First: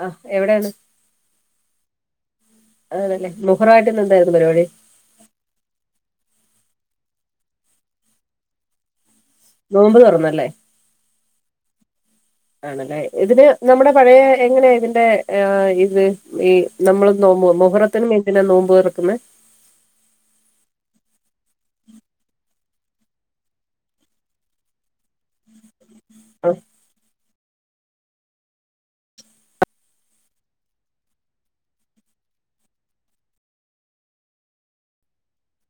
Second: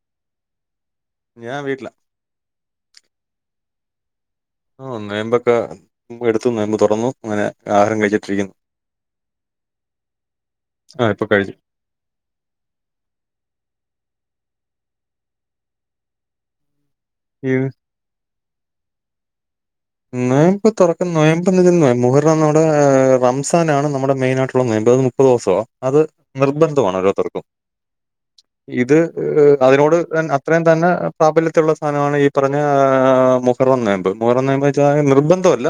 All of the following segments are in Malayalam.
ആ എവടേണ് ഞാൻ വീട്ട്ലാ ആണല്ലെ മുഹറായിട്ടിന്ന് ഇന്നെന്തായിരുന്നു പരിപാടി ആ നോയമ്പൊക്കെ എടുത്തു നോമ്പ് തുറന്നു അങ്ങനെ ആഹാരം കഴിച്ചിട്ടിരിക്കുന്നു നോമ്പ് തൊറന്നല്ലേ ആ ഇപ്പൊ കഴിഞ്ഞു ആണല്ലേ ഇതിന് നമ്മുടെ പഴേ എങ്ങനെ ഇതിന്റെ എ ഇത് ഈ നമ്മൾ നോമ്പ് ഈ മുഹറത്തിനും എന്തിനാ നോമ്പ് തൊറക്കുന്നേ നോയമ്പ് തൊറക്കും നോയമ്പിന് മുഹറം നമ്മുടെ റംസാനാണ് നമ്മുടെ മെയിനായിട്ടുള്ള നോയമ്പ് അത് മുപ്പ് പ്പതുസാ അത് ആഹ് നിർബന്ധമാണോരോത്തർക്കും ഇത് അതിനോട് അത്രയും തന്നെ പ്രാബല്യത്തുള്ള സാനാണ് ഈ പറഞ്ഞ മു ഹറം നോയമ്പ് മുഹറം നോയമ്പെച്ചാ നിർബന്ധല്ല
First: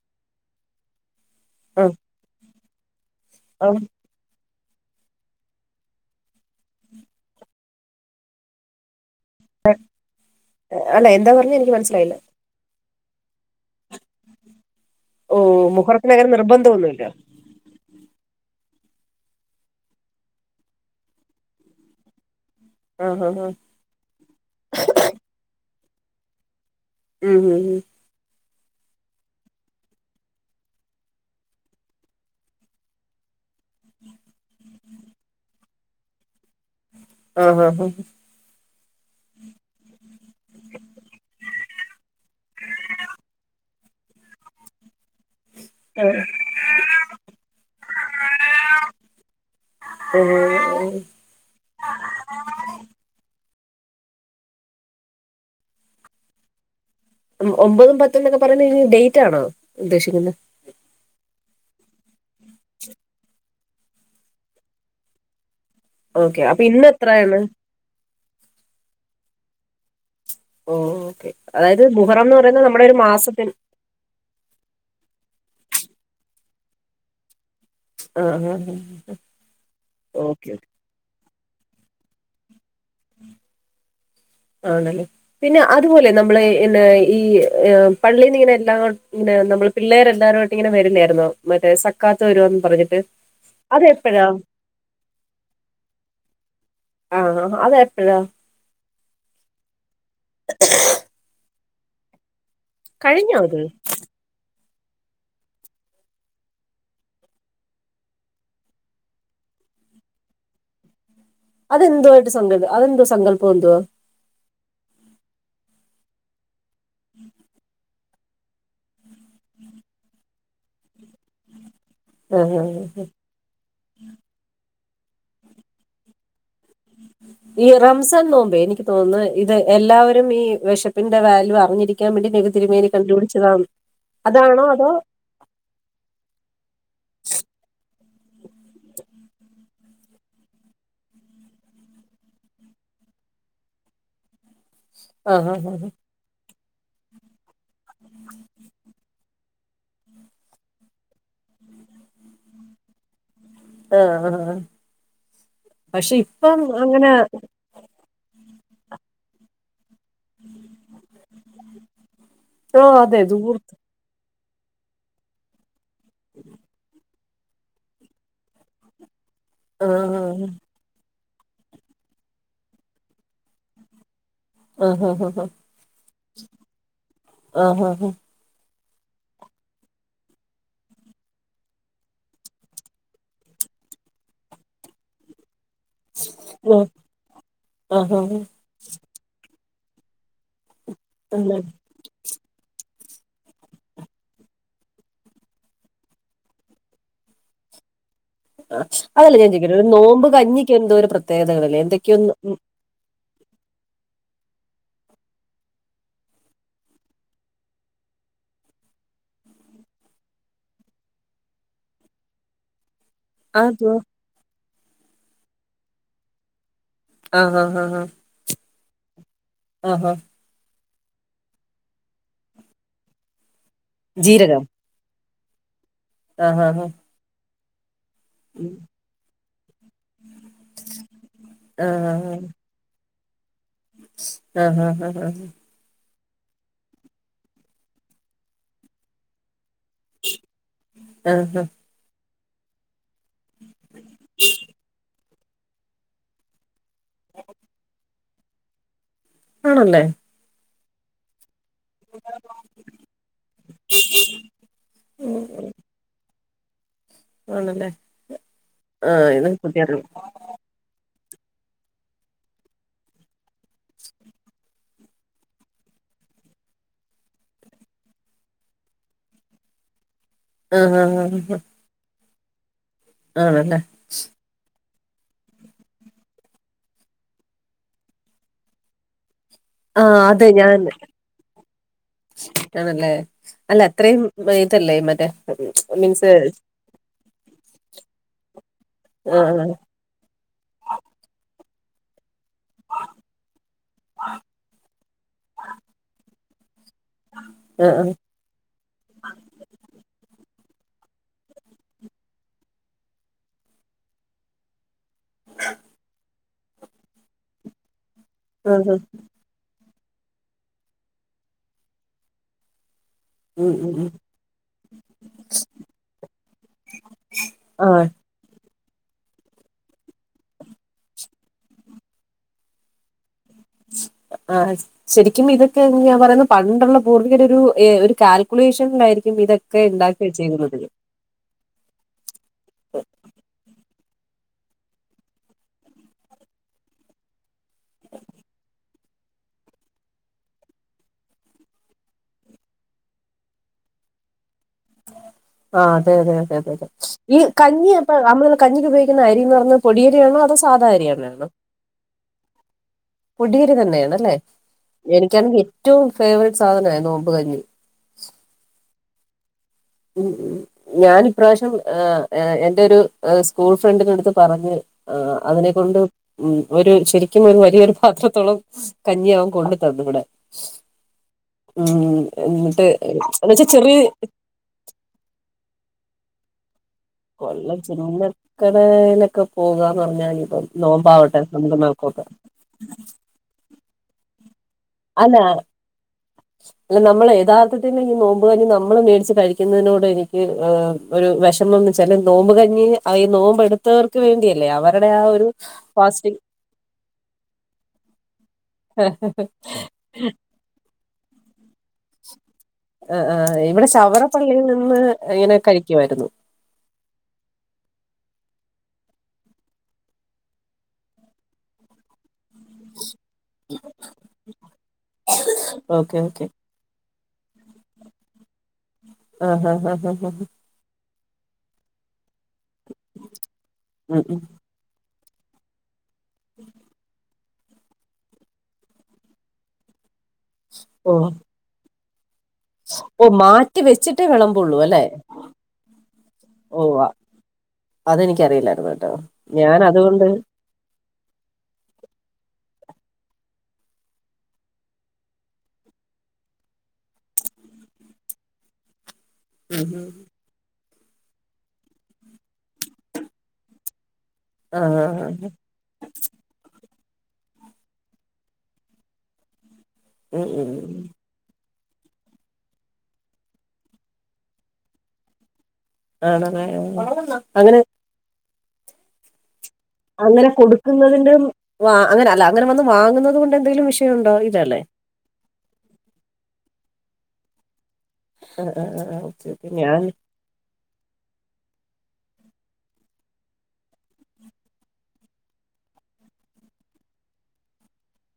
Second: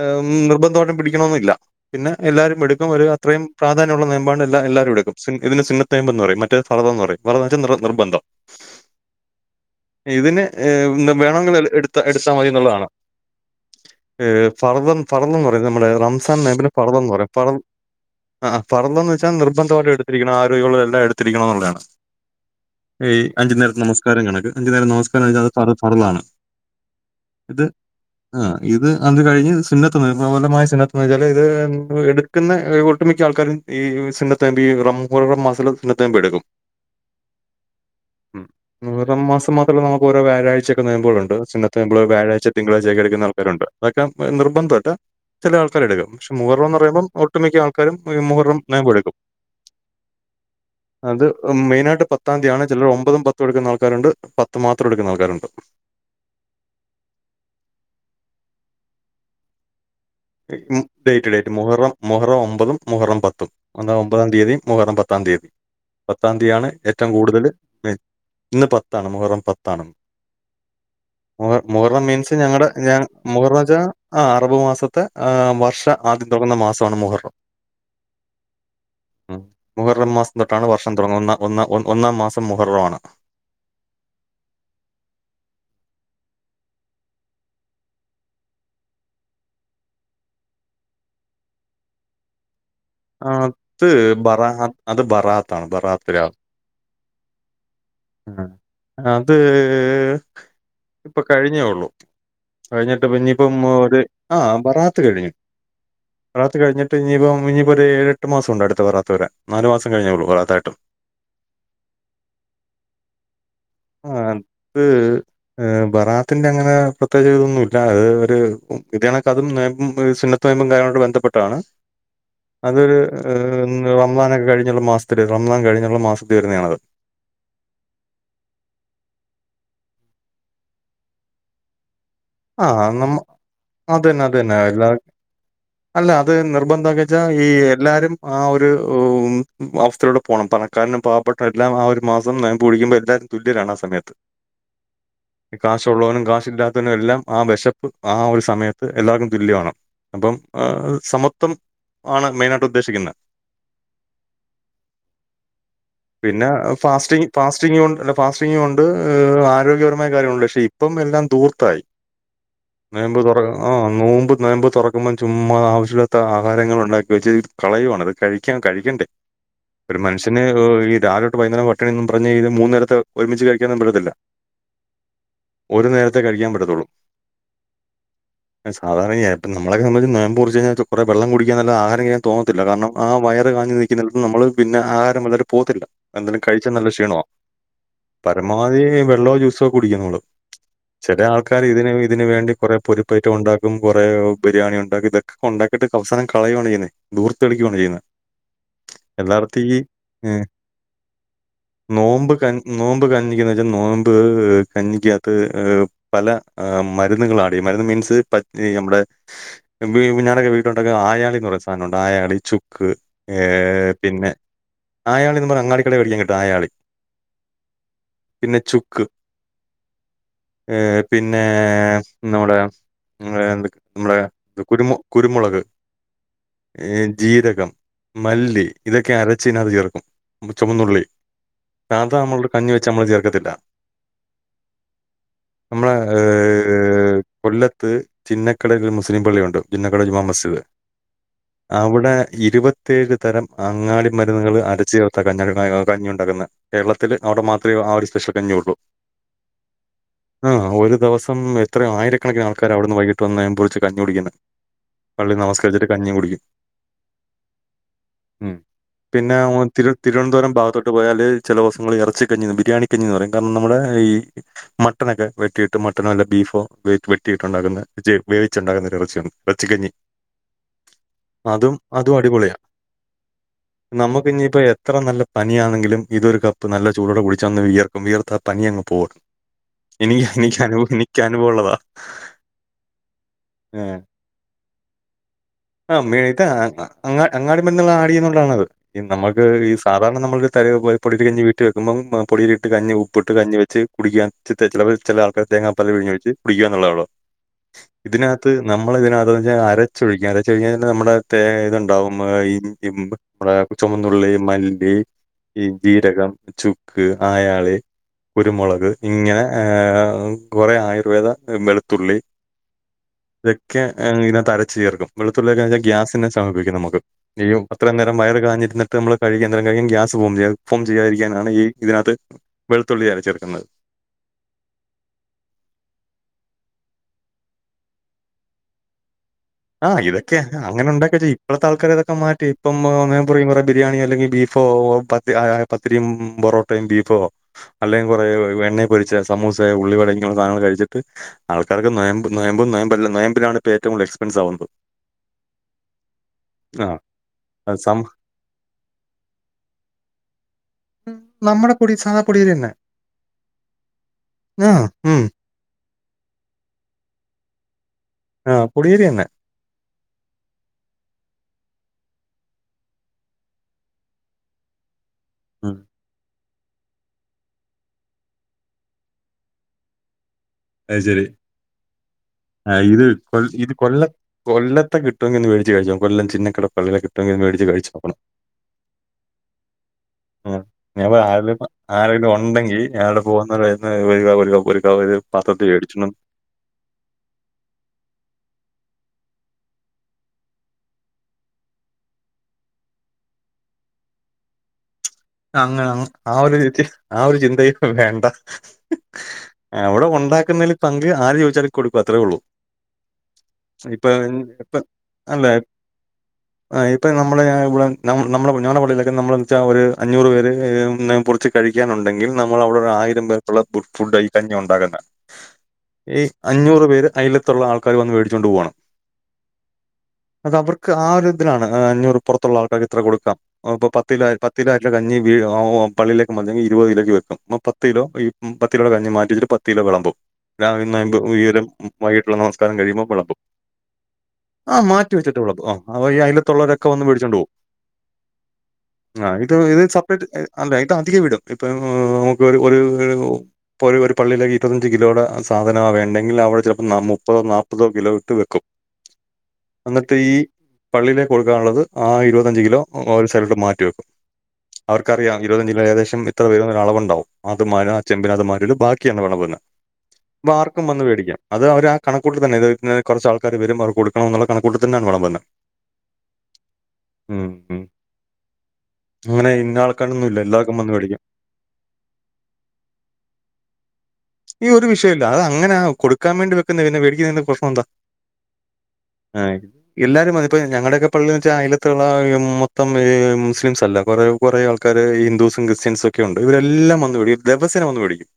എ നിർബന്തായിട്ടും പിടിക്കണംന്നില്ല ആഹ് പിന്നെ എല്ലാരും എടുക്കും ഒരു അത്രയും ആഹ് പ്രാധാന്യമുള്ള നോയമ്പാണ് ഇ ല്ല എല്ലാരും എടുക്കും ഇതിന് സുന്നത്ത് നൊയമ്പെന്ന് പറയും മറ്റേത് ഫർളെന്ന് പറയും ഫർള്ന്ന് വെച്ചാ നിർബന്ധം ഇതിന് അല്ല എന്താ വേണെങ്കി പറഞ്ഞെ എനിക്ക് എട്ത്താ മനസ്സിലായില്ല എട്ത്താ മതിന്ന്ള്ളതാണ് ഏ ഫർള് ഓ ഫർള്ന്ന് പറയും നമ്മുടെ മുഹറത്തിന് അങ്ങനെ റംസാൻ നോയമ്പിന് നിർബന്ധമൊന്നുമില്ല ഫർളെന്ന് പറയും ഫർ അഹാ ഫർളെന്ന് വെച്ചാ നിർബന്ധമായിട്ട് എടുത്തിരിക്കണം ആരോഗ്യമുളളവരെല്ലാം എടുത്തിരിക്കണം ന്നുള്ളതാണ് ഈ ആഹ് അഞ്ച് നേരത്തെ നമസ്കാരം കണക്ക് അഞ്ച് നേരം നമസ്കാരം ന്ന് വെച്ചാ അത് ഫർളാണ് ഉം ഉം ഉം ആഹ് ഇത് അത് കഴിഞ്ഞ് സുന്നത്ത് നൊയമ്പ് [unintelligible] സുന്നത്ത് ന്ന് വെച്ചാല് ഇത് എടുക്കുന്ന ഒട്ടുമിക്ക ആൾക്കാരും ഈ സുന്നത്തൊയമ്പ് ഈ റം പോലുള്ള മാസത്തില് സുന്നത്തൊയമ്പെടുക്കും ആഹ് ഹ ഹ ഉം മുഹറം മാസം മാത്രമല്ല നമ്മക്ക് ഓരോ വ്യഴാഴ്ചയൊക്കെ നൊയമ്പള്ണ്ട് സുന്നത്ത് നൊയമ്പ് വ്യാഴാഴ് ട്ട് തിങ്കളാഴ്ചക്കെ എടുക്കുന്ന ആൾക്കാരുണ്ട് തൊക്കെ നിർബന്ധല്ല ചെലാൾ ക്കരെടുക്കും ആഹ് പക്ഷെ മുഹറം ന്ന് പറയുമ്പോ ഒട്ടുമിക്ക ആൾക്കാരും മുഹറം നൊയമ്പെട്ക്കും [unintelligible] പ്പം മെയിനായിട്ട് പത്താന്ത്യാണ് ചെലര് ഒമ്പതും പത്തും എടുക്കുന്ന ആൾക്കാരുണ്ട് പത്ത് മാത്രം എടുക്കുന്ന ആൾക്കാരുണ്ട് ഒമ്പതും പത്തും ന്നൊക്കെ പറയുന്ന ഈ ഡെയ്റ്റാണോ ഉദ്ദേശിക്കുന്നേ ഉം ഡെയ്റ്റ് ഡെയ്റ്റ് മുഹറം മുഹറം ഒമ്പതും മുഹറം പത്തും ഒന്ന് ഒമ്പതാം തീയതിയും മുഹറം പത്താന്തി ഓക്കെ അപ്പൊ പത്താന്ത്യാണ് ഇന്ന് ഏറ്റോം എത്രയാണ് കൂടുതല് മെയിൻ ഇന്ന് പത്താണ് മുഹറം പത്താണ് ഓ ഓക്കെ മുഹ അതായത് മുഹറം മീൻസ് എന്ന് പറയുന്നത് ഞങ്ങടെ നമ്മുടെ ഒരു ഞാ മാസത്തിൽ മുഹറം ച്ചാ ആ അറബ് മാസത്തെ ആ വർഷ ആദ്യം തൊടങ്ങുന്ന മാസാണ് മുഹറം ആഹ് ആഹ് ഉം മുഹറം മാസം ഓക്കെ തൊട്ടാണ് വർഷ ത്തം തൊടങ്ങുന്ന ഒന്ന് ഒന്നാം മാസം മുഹറാണ് ആണ്ലെ പിന്നെ അതുപോലെ നമ്മള് എന്ന ഈ പള്ളിന്നിങ്ങനെ എല്ലാം ഇങ്ങനെ നമ്മള് പിള്ളേര് എല്ലാരുവായിട്ടിങ്ങനെ വരില്ലാരുന്നോ മറ്റേ സക്കാത്ത് വരുവാന്ന് പറഞ്ഞിട്ട് അത് അതെപ്പഴാ ബറാഹ അത് ബറാത്താണ് ബറാത്ത് രാവ് അതോ അതെപ്പഴാ ആഹ് അത് ഇപ്പൊ കഴിഞ്ഞേ ഒള്ളൂ കഴിഞ്ഞിട്ട്പ്പ കഴിഞ്ഞോ ഇനിയിപ്പം അത് ഒരു ആഹ് ബറാത്ത് കഴിഞ്ഞു ബറാത്ത് കഴിഞ്ഞിട്ടിഞ്ഞിയിപ്പം ഒരു ഏഴെട്ട് മാസം ഒണ്ട് അടുത്ത ബറാത്ത് വരാൻ നാല് മാസം കഴിഞ്ഞെ ഒള്ളൂ ബറാത്തായിട്ടും അതെന്തു ആയിട്ട് സങ്കല് അതെന്താ സങ്കല്പം എന്തുവാ ആഹ് അത് ബറാത്തിന്റെ അങ്ങനെ പ്രത്യേകിച്ച് ഇതൊന്നുല്ല അത് ഒരു ഇതിയ കണക്ക് അതും നേമ്പും സുന്നത്ത് നേയമ്പും കാര്യങ്ങളുമായിട്ട് ബന്ധപ്പെട്ടാണ് ആഹ് ആഹ് അതൊരു ഏഹ് റംദാനൊക്കെ കഴിഞ്ഞുള്ള മാസത്തില് റംദാൻ കഴിഞ്ഞുള്ള മാസത്തിൽ വരുന്നതാണത് ഈ റംസാൻ നോമ്പേ എനിക്ക് തോന്നുന്നു ഇത് എല്ലാവരും ഈ വെശപ്പിന്റെ വാല്യൂ അറിഞ്ഞിരിക്കാൻ വേണ്ടി നബി ആ തിരുമേനി നമ്മ കണ്ടുപിടിച്ചതാണ് അതന്നെ, അതന്നെ. അതാണോ എല്ലാ അതോ അല്ല അത് നിർബന്ധാക്കിച്ചാ ഈ എല്ലാരും ആഹ് ഒരു ഉം മാസത്തിലുടെ പോണം തണക്കാരനും പാവപ്പെട്ട എല്ലാം ആഹ് ഒരു മാസം നേമ്പുടിക്കുമ്പോ എല്ലാവാരും തുല്യരാണ് ആ സമയത്ത് ആഹ് ആഹ് കാശുള്ളവനും കാശില്ലാത്തവനും എല്ലാം ആഹ് വെശ ആ ഒരു സമയത്ത് എല്ലാവരും തുല്യമാണ് അപ്പം സമത്വം ആണ് മെയിനായിട്ട് ഉദ്ദേശിക്കുന്നേ ആഹ് ആഹ് ആഹ് പക്ഷെ ഇപ്പം അങ്ങനെ റ്റിംങ്ങോ ഫാസ്റ്റിംങ്ങോണ്ട് ആരോഗ്യപരമായ കാര്യങ്ങളൊണ്ട് പക്ഷെ ഇപ്പം എല്ലാം ധൂർത്തായി ഓഹ് നേമ്പ് അതെ തൊറ ദൂർത്ത് ആഹ് നോമ്പ് നേമ്പ് തൊറക്കുമ്പോം ചുമ്മാ ആവശ്യല്ലാത്ത ആഹാരങ്ങൾ ഒണ്ടാ വെച്ചത് കളയുവാണ് അത് കഴിക്കാൻ കഴിക്കണ്ടേ ഒരു ആഹ് മനുഷ്യന് ഈ രാവിലോട്ട് വൈന്നേരം ക്കണെന്നും പറഞ്ഞ് ഇത് മൂന്ന് നേരത്തെ ഒരുമിച്ച് കഴിക്കാനൊന്നും പറ്റത്തില്ല ആഹ് ഹ ഹ ഹ ഒരു നേരത്തെ കഴിക്കാൻ ആഹ് ഹ ഹ സാധാരണയിയേട്ടൻ നമ്മളെ സംബന്ധിച്ച് നേമ്പ്റിച്ച് കഴിഞ്ഞാൽ കുറെ വെള്ളം കുടിക്കാന്നല്ലെ ആഹാരം കഴിക്കാൻ തോന്നത്തില്ല കാരണം ആഹ് വയറ് കാഞ്ഞ് നി ക്കി നിൽക്കും നമ്മള് പിന്നെ ആഹാരം വല്ലാതെ പോവത്തില്ല എന്തേലും കഴിച്ചാൽ ഓ നല്ല ക്ഷീണ ആഹാ പരമ വതി വെള്ളോ ജ്യൂസോ കുടിക്കും നമ്മള് ചെല ആൾക്കാ അല്ല ഇതിന് വേണ്ടി കൊറെ പൊരിപ്പേറ്റ്കളുണ്ടാക്കും കൊറേ ബിരിയാണി ഒണ്ടാക്കും ഇതൊക്കെ ഒണ്ടാക്കിട്ട് അവസാനം കളയുവാണ് ചെയ്യുന്നേ ദൂർത്തടിക്കുവാണ് ചെയ്യുന്നെ ആ അതല്ല ഞാൻ ചോയിക്കട്ടെ ഒരു നോമ്പ് ഏഹ് കഞ്ഞിക്ക് എന്തോ ഒരു പ്രത്യേകതകളല്ലേ നോമ്പ് എന്തൊക്കെയൊന്ന് ക ഒ നോമ്പ് കഞ്ഞിക്കന്ന് വെച്ചാൽ നോമ്പ്ഏഹ് കഞ്ഞിക്കകത്ത് ഏഹ് പല ആഹ് മരുന്നുകൾ ആഡ് ചെയ്യും മരുന്ന് മീൻസ് പത് ഈ നമ്മുടെ വി ഞാനൊക്കെ വീട്ടിൽ ഉണ്ടാക്കുന്ന അയാളിന്ന് പറയ സാധനമുണ്ട് അയാളി ചുക്ക് ഏ അതോ പിന്നെ അയാളി എന്ന് പറഞ് അങ്ങാടികടയിൽ മേടിക്കാൻ കിട്ടും അയാളി ആഹ് ആഹ് ആഹ് ആഹ് പിന്നെ ചുക്ക് ആഹ് ആഹ് ഏഹ് പിന്നെഹ് നമ്മുടെ നമ്മുടെ എന്ത്‌ നമ്മുടെ എന്ത് ജീരകം കുരുമു കുരുമുളക് ആഹ് ആഹ് ആഹ് ജീരകം മല്ലി ഉം. ഇതൊക്കെ അരച്ച് ഇതിനകത്ത് ചേർക്കും ചുവന്നുള്ളി ആഹ് സാധാ നമ്മലൊരു കഞ്ഞി വെച്ച മ്മള് ചേർക്കത്തില്ല ആഹ് ആഹ് ആഹ് ആഹ് നമ്മളെ ഏഹ് കൊല്ലത്ത് ചിന്നക്കടയിൽ ഒരു മുസ്ലിം പള്ളിയുണ്ട് ചിന്നക്കട ജുമാ മസ്ജിദ് ആഹ് ആഹ്. അവിടെ ഇരുപത്തെഴ് തരം അങ്ങാടി മരുന്നുകൾ അരച്ച് ചേർത്ത് ത്ത കഞ്ഞക കാ കഞ്ഞി ഉണ്ടാക്കുന്ന കേരളത്തിൽ അവിടെ മാത്രമേ ആ ഒരു സ്പെഷ്യൽ കഞ്ഞിയൊള്ളൂ ആണല്ലേ ആ ഒരു ദിവസം എത്രയൊ ആയിരക്കണക്കിന് ആൾക്കാരാ അവിടുന്ന് വൈകിട്ട് വന്ന് കുളിച് കഞ്ഞി കുടിക്കുന്നെ പള്ളിയിൽ നമസ്കരിചിട്ട് കഞ്ഞി കുടിക്കും ആണല്ലേ ഉം ആഹ് പിന്നെ ഇത് ഒ പുതിയ തിരു അറിവ് തിരുവനന്തപുരം ഭഗത്തോ ട്ട് പോയാല് ചില ദവസങ്ങളില് ഇറച്ചി കഞ്ഞിന്ന് ബിരിയാണി കഞ്ഞിന്ന് പറയും കാരണം നമ്മുടെ ഈ മ മട്ടനൊക്കെ വെട്ടിയിട്ട് മട്ടനോ അല്ല ബീഫോ വെട്ടിയിട്ടുണ്ടാക്കുന്ന വേവിച്ചച്ച് ഉണ്ടാുന്ന ഒരു ഇറച്ചിയൊണ്ട് ഇറച്ചിക്കഞ്ഞി ആഹ് ആഹ് ആഹ് ആഹ് അതും അതും അടിപൊളിയാ ആണല്ലേ നമുക്കിനിപ്പോ എത്ര നല്ല പനിയാണെങ്കിലും ഇതൊരു കപ്പ് നല്ല ചൂടോടെ കുടിച്ചാ അങ്ങ് വിയർക്കും വിയർത്താ പനി അങ്ങ് പോകും ആ എനിക്ക് അതെ എനിക്ക് ഞാൻ അനുഭവം എനിക്ക് അനുഭവം ഉള്ളതാ ആണല്ലേ അല്ല അത്രയും വാ ഇതല്ലേ മറ്റേ ആഹ് മീൻസ് മേത് ആ അ അങ്ങാ അങ്ങാടി മരുന്നുകൾ ആടെയ്യുന്നുണ്ടാണത് ഈ നമുക്ക് ആഹ് ഈ ആഹ് സാധാരണ നമ്മൾ ഒരു തരി പൊ പൊടിയരി കഞ്ഞി വീട്ടി വക്കുമ്പം പൊടിയരി ഇട്ട് കഞ്ഞി ഉപ്പിട്ട് കഞ്ഞി വെച്ച് കുടിക്കാൻ ച്ചി ത ചിലപേർ ചില ആൾക്കാെർ തേങ്ങാ പാൽ പിഴിഞ് ഒഴിച്ച് കുടിക്കുകാന്നുള്ളതെഉള്ളു ആഹ് ആഹ് ഇതിനകത്ത് നമ്മൾ ഇതിനകത്തെന്നുവെച്ചാൽ അരച്ചൊഴിക്കും അര വച്ച്കഴിഞ്ഞാൽ നമ്മുടെ തെ ഇതുണ്ടാവും ഇഞ്ച നമ്മടെ ചുമന്നുള്ളി മല്ലി ഈ ജീരകം ചുക്ക് അയാളി ആഹ് കുരുമുളക് ആഹ്. ഇങ്ങനെ ഏഹ് കുറേ ആയുർവേദ വെളുത്തുള്ളി ഉം ഇതൊക്കെ ഉം ഉം ഇതിനകത്ത് അരച്ച് ചേർക്കും വെളുത്തുള്ളിയൊക്കെ കഴിഞ്ഞാ ഗ്യാസിനെ ശമപിക്കും നമുക്ക് നിയു അത്ര ആഹ് നേരം വയറ് കാഞ്ഞിരുന്നിട്ട് നമ്മള് കഴിക്ക എന്തെരേലും കഴിക്കും ഗ്യാസ് ഫോം ചെയ്യും അത് ഫോം ചെയ്യാതിരിക്കാനാണ് ഈ ഇതിനകത്ത് വെളത്തുള്ളി അരച്ച് ചേർക്കുന്നത് ആഹ് അശ് ശരിക്കും ഇതൊക്കെന്ന് ഞാൻ പറയുന്നത് പണ്ടുള്ള പൂർവികര് ഒരു ഏ ഒരു കാൽക്കുലേഷനിലായിരിക്കും ഇതൊക്കെ ആഹ് ഉണ്ടാക്കി ഇതൊക്കെ വെച്ചേക്കുന്നത് അങ്ങനെ ഉണ്ടൊക്കെ ചെയ്യും ഇപ്പളത്തെ ആൾക്കർ ഇതൊക്കെ മാറ്റി ഇപ്പം ഞാൻ പറയും കുറെ ബിരിയാണിയൊ അല്ലെങ്കിൽ ബീഫോ ഓ ഓ ആഹ് പത്തി പത്തിരിയും പൊറോട്ടയും ബീഫോ അല്ലെങ്കിൽ കുറേ ഏ എണ്ണയിൽ പൊരിച്ച സമൂസയൊ ഉള്ളിവട ഇങ്ങനെയുള്ള സധങ്ങൾ കഴിച്ചിട്ട് ആൾക്കാർക്ക് നോയംബ് നോയംബ് നോയമ്പല്ല നോയമ്പിനാണ് ഇപ്പോ ഏറ്റവും കൂടുൽ എക്സ്പെൻസ് ആവുന്നത് ആഹ് അതെ അതെ അതെ ഈ ആഹ് കഞ്ഞി സം അപ്പൊ നമ്മള് കഞ്ഞിക്ക്‌ ഉപയോഗിക്കുന്ന അരിയെന്നുപറയുന്നത് പൊടിയരിയാണോ അതോ സാധാ അരിയന്നയാണോ നമ്മുടെ പൊടി സാദാ പൊടി പൊടിയേരി തന്നെയണല്ലേ ആഹ് ഉം എനിക്കാണെങ്കിൽ ഏറ്റവും ഫേവററ്റ് സാധനമായിരുന്നു നോമ്പ് കഞ്ഞി ആഹ് പൊടിയരി തന്നെ ഞാൻ ഇപ്രാവശ്യം എൻറെ ഒരു സ്കൂൾ ഫ്രണ്ടിനടുത്ത് പറഞ്ഞ് ആഹ് അതിനെ ഉം കൊണ്ട് ഉ ഒരു ശരിക്കും ഒരു വലിയൊരു പാത്രത്തോളം കഞ്ഞി വൻ കൊണ്ടു തന്നു ഇവിടെ അതുശെരി ഉം എന്നിട്ട് എന്ന വച്ചാ ഇത് ചെറിയ കൊല്ല കൊല്ലത്തെ കിട്ടുങ്കി ഒന്നുമേടിച്ചു കഴിചോക്ക് കൊല്ലം ചിന്ന കട [unintelligible] കൊല്ലം ചിന്നക്കടേലൊക്കെ പോകാന്ന് പറഞ്ഞാല് ഇപ്പോ ആഹ്. ഞമ്മൾ നോമ്പാവട്ടെ ആരെലും നമുക്ക് നോക്കോക്കെ ആരെങ്കിലും ഉണ്ടെങ്കി അയാളുടെ [unintelligible] ആണാ അല്ല നമ്മള് യഥാർത്ഥത്തിൽ നോമ്പ് കഞ്ഞി നമ്മള് മേടിച്ച് കഴിക്കുന്നതിനോട് എനിക്ക് ഒരു വിഷമം എന്ന് വെച്ചാല് നോമ്പ് കഞ്ഞി ഈ നോമ്പ് എടുത്തവർക്ക് വേണ്ടിയല്ലേ അവ വിടെ ആ ഒരു അങ്ങനെ ആ ഫാസ്റ്റിംഗ് ഒരു ര ആ ഒരു ചിന്തയൊന്നും വേണ്ട അവിടെ ഉണ്ടാക്കുന്നതില് പങ്ക് ആര് ചോദിച്ചാലും കൊടുക്കും അത്രയുള്ളൂ ഇവിടെ ഇപ്പൊ ശവറപ്പള്ളിയിൽ നിന്ന് അല്ല ഇങ്ങനെ കഴിക്കുമായിരുന്നു ആഹ് ഇപ്പ നമ്മടെ ഇവിടെ നമ്മുടെ ഞങ്ങടെ പള്ളയിലൊക്കെ നമ്മളെന്ന് വെച്ചാൽ അവര് അഞ്ഞൂറ് പേര് പൊളിച്ച് കഴിക്കാൻ ഉണ്ടെങ്കിൽ നമ്മള് അവിടെ ഒര് ആയിരം പേർക്കുള്ള ഫുഡ് ആ കഞ്ഞിയാ ഉണ്ടാക്കുന്നേ ഓക്കെ ഈ ഓക്കെ അഞ്ഞൂറ് പേര് അയലത്തള്ള ആൾക്കാര് വന്ന് മേടിച്ചോണ്ട് പോവാണ് ആഹ് ആഹ് ആഹ് ആഹ് അത് അവർക്ക് ആ ഒരു ഇതിലാണ് ആ അഞ്ഞൂറ് പുറത്തുള്ള ആൾക്കാർക്ക് ഇത്ര കൊടുക്കാം ഇപ്പോ പത്ത്‌ ഉം കിലോ അരി ഉം പത്ത് കിലോ അരിക്കുള്ള കഞ്ഞി പള്ളീലേക്ക് മതിയെങ്കിൽ ഇരുപത് കിലോക്ക് വെക്കും ആ പ ത്ത് കിലോ ഈ പത്ത് കിലോയുടെ കഞ്ഞി മാറ്റി വച്ചിട്ട് പത്ത് കിലോ വിളമ്പും ഓ [unintelligible] വൈകിട്ടുള്ള നമസ്കാരം കഴിയുമ്പോ ഓ വിളമ്പും മാറ്റി വെച്ചിട്ടേ ആ വിളമ്പുള്ളൂ അല്ലെ മാറ്റി വെച്ചിട്ട് വിളമ്പും ആ അയലോ ഓ ക്കത്തുള്ളവൊരൊക്കെ വന്ന് മേടിച്ചോണ്ട് പോവും അതെനിക്കറിയില്ലായിരുന്നു കേട്ടോ ഞാൻ അതുകൊണ്ട് അല്ലാ ഇത് അധികം ഇടും ഇപ്പം നമുക്ക് ഒരു ഇപ്പോ ഒരു പള്ളീലേക്ക് ഇരുപത്തഞ്ച് കിലോടെ സാധനമാവ വേണ്ടെങ്കിൽ അവിടെ ചിലപ്പോ മുപ്പതോ നാൽപ്പതോ കിലോ ഇട്ട് വെക്കും ഉം ഉം അന്നിട്ട് ഈ പള്ളിയിലേക്ക് കൊടുക്കാനുള്ളത് ആ ഇരുപത്തഞ്ച് കിലോ ഒര് സൈഡിലോട്ട് മാറ്റി വെക്കും ആഹ് അവർക്കറിയാം ഇരുപത്തഞ്ച് കിലോ ഏകദേശം എത്ര വരൂന്ന് ഒരു അളവുണ്ടാവും അത് ആ ചെമ്പിനകത്ത് മാറ്റി വച്ചിട്ട് ബാക്കിയാണ് വിളമ്പുന്നത് ഉം അപ്പോ ആർക്കും ഉം വന്ന് മേടിക്കാം അത് അവര് ആ കണക്കൂട്ടലിൽ തന്നെയാ കുറച്ച് ആൾക്കാര് വരും അവർക്ക് കൊടുക്കണം എന്നുള്ള കണക്ക് കൂട്ടലിൽ തന്നെയാണ് വെളമ്പുന്നെ ആണല്ലേ അങ്ങനെ ഇങ്ങനെ ഇന്നാൾ അങ്ങനെ കൊടുക്കുന്നതിന്റെ അങ്ങനെ കൊടുക്കുന്നതിന്റെ ആ അങ്ങനെ അല്ല അങ്ങനെ വന്ന് വാങ്ങുന്നത് കൊണ്ട് എന്തെങ്കിലും വിഷയം ഉണ്ടോ ഈ ഏ ഒരു വിഷയവില്ല അത് അങ്ങനാ കൊടുക്കാൻ വേണ്ടി വെക്കുന്നതാ പിന്നെ മേടിക്കുന്ന കൊണ്ട് എന്താ കുഴപ്പമെന്താ ആ ആ ആ ഓക്കെ ആഹ് ഓക്കെ ഞാൻ എല്ലാരും അതിപ്പൊ ഞങ്ങളുടെയൊക്കെ ഈ പള്ളീന്ന് വെച്ചാൽ അയിലത്തുള്ള മൊത്തം മുസ്ലിംസ് അല്ല കുറെ കുറെ ആൾക്കാര് ഹിന്ദുസും ക്രിസ്ത്യൻസും ഒ ക്കെ ഉണ്ട് ഇവരെല്ലാം വന്ന് മേടിക്കും ദിവസേന വന്ന് മേടിക്കും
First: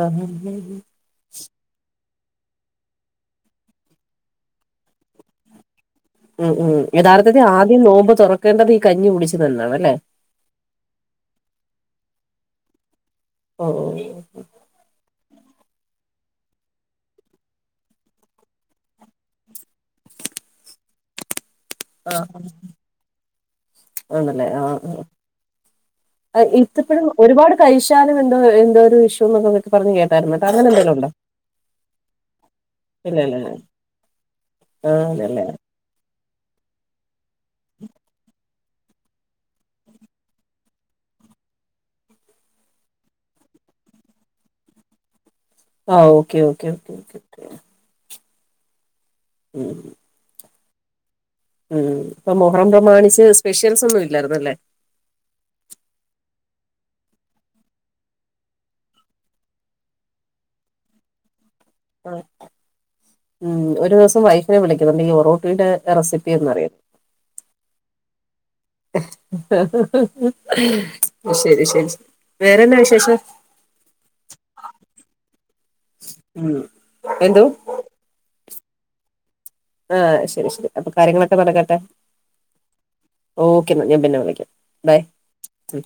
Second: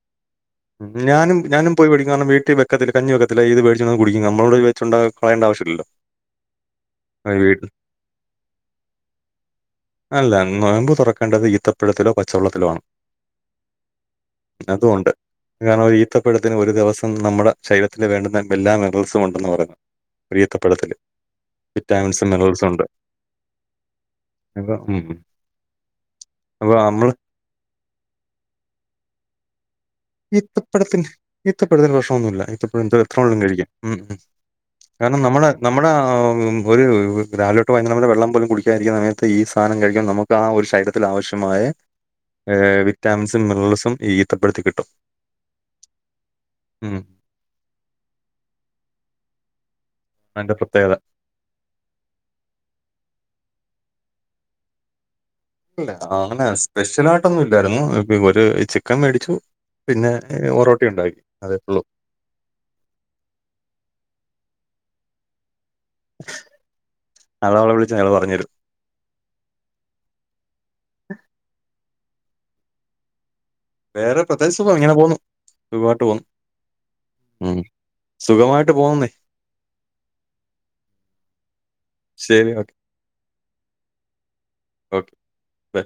ആഹ് ആഹ് ആഹ് ഉം. ഞാനും ഞാനും പോയി മേടിക്കുന്ന കാരണം വീട്ടിൽ വെക്കത്തില്ല കഞ്ഞി വെക്കത്തില്ല ഇത് മേടിച്ചോണ്ട് വന്ന് കുടിക്കും നമ്മളൂടെ ഇത് വച്ച് ഉണ്ടാ കളയേണ്ട ആവശ്യവില്ലല്ലോ ഉം ഉം യഥാർത്ഥത്തിൽ ആദ്യം നോമ്പ് തുറക്കേണ്ടത് ഈ കഞ്ഞി കുടിച്ചു തന്നാണല്ലേ അല്ല നോമ്പ് തുറക്കേണ്ടത് ഈത്തപ്പഴത്തിലോ പച്ചവെള്ളത്തിലോ ആണ് ഓ ഓ ഓ അതും ഒണ്ട് കാരണം ഒരു ഈത്തപ്പഴത്തിന് ഒരു ദിവസം നമ്മുടെ ശരീരത്തിൽ വേണ്ടുന്ന എല്ലാ മെറൽസും ഉണ്ടെന്ന് പറയുന്നു ഒര് ഈത്തപ്പഴത്തില് ആ വിറ്റാമിൻസും മിനറൽസും ഉണ്ട് ആണല്ലേ ആ അപ്പൊ ഉം ആ അപ്പൊ ഇത്തപ്പഴം നമ്മള് ഒരുപാട് കഴിച്ചാലും എന്തോ എന്തോ ഒരു ഇഷ്യൂ ഉണ്ടെന്നൊക്കെ പറഞ്ഞ് കേക്കാം ഇത്തപ്പഴത്തിന് ഇത്തപ്പഴത്തിന് പ്രശനവൊന്നുവില്ല ഇത്തപ്പഴം എ എത്ര വേണേലും കഴിക്കാം ഉം ഉം ആഹ് കാരണം നമ്മുടെ നമ്മുടെ ഒരു രാവിലോട്ട് വൈനേരം നമ്മുടെ വെള്ളം പോലും കുടിക്കാതിരിക്കുന്ന സമത്ത് ഈ സാധനം കഴിക്കാൻ നമുക്ക് ആ ഒരു ശരീരത്തിൽ ആവശ്യമായ വിറ്റാമിൻസും മിനറൽസും ഈ ഈത്തപ്പഴത്തി കിട്ടും ആ ഓക്കേ ഓക്കേ ഉം ഓക്കെ ഉം അയിന്റെ പ്രത്യേകത ഉം ഇപ്പം മൊഹറം പ്രമാണിച്ച് സ്പെഷ്യൽസ് ഒന്നും ഇല്ലായിരുന്നല്ലേ ല്ലെ അങ്ങനെ സ്പെഷ്യല ആയിട്ടൊന്നും ഇല്ലായിരുന്നു ഒരു ചിക്കൻ മേടിച്ചു പിന്നെ ഒറോട്ടി ഉണ്ടാക്കി അതേ ഉള്ളൂ ആ ഉം ഒരു ദിവസം വൈഫിനെ വിളിക്കുന്നുണ്ട് ഈ ഒറോട്ടീടെ റെസിപ്പി ഒന്നറിയാം അവളെ വിളിച്ചാ അവള് പറഞ്ഞ് തരും ശരി ശരി വേറെന്താ വിശേഷം വേറെ പ്രത്യേകിച്ച് ഇങ്ങനെ പോകുന്നു സുഖയിട്ട് പോണു ഉം എന്തോ സുഖമായിട്ട് പോവുന്നേ ആഹ് ശരി ശരി അപ്പൊ കാര്യങ്ങളൊക്കെ നടക്കട്ടെ ശരി ഓക്കെ ഓക്കെ എന്നാൽ ഞാൻ പിന്നെ വിളിക്കാം ബൈ ഓക്കെ ബൈ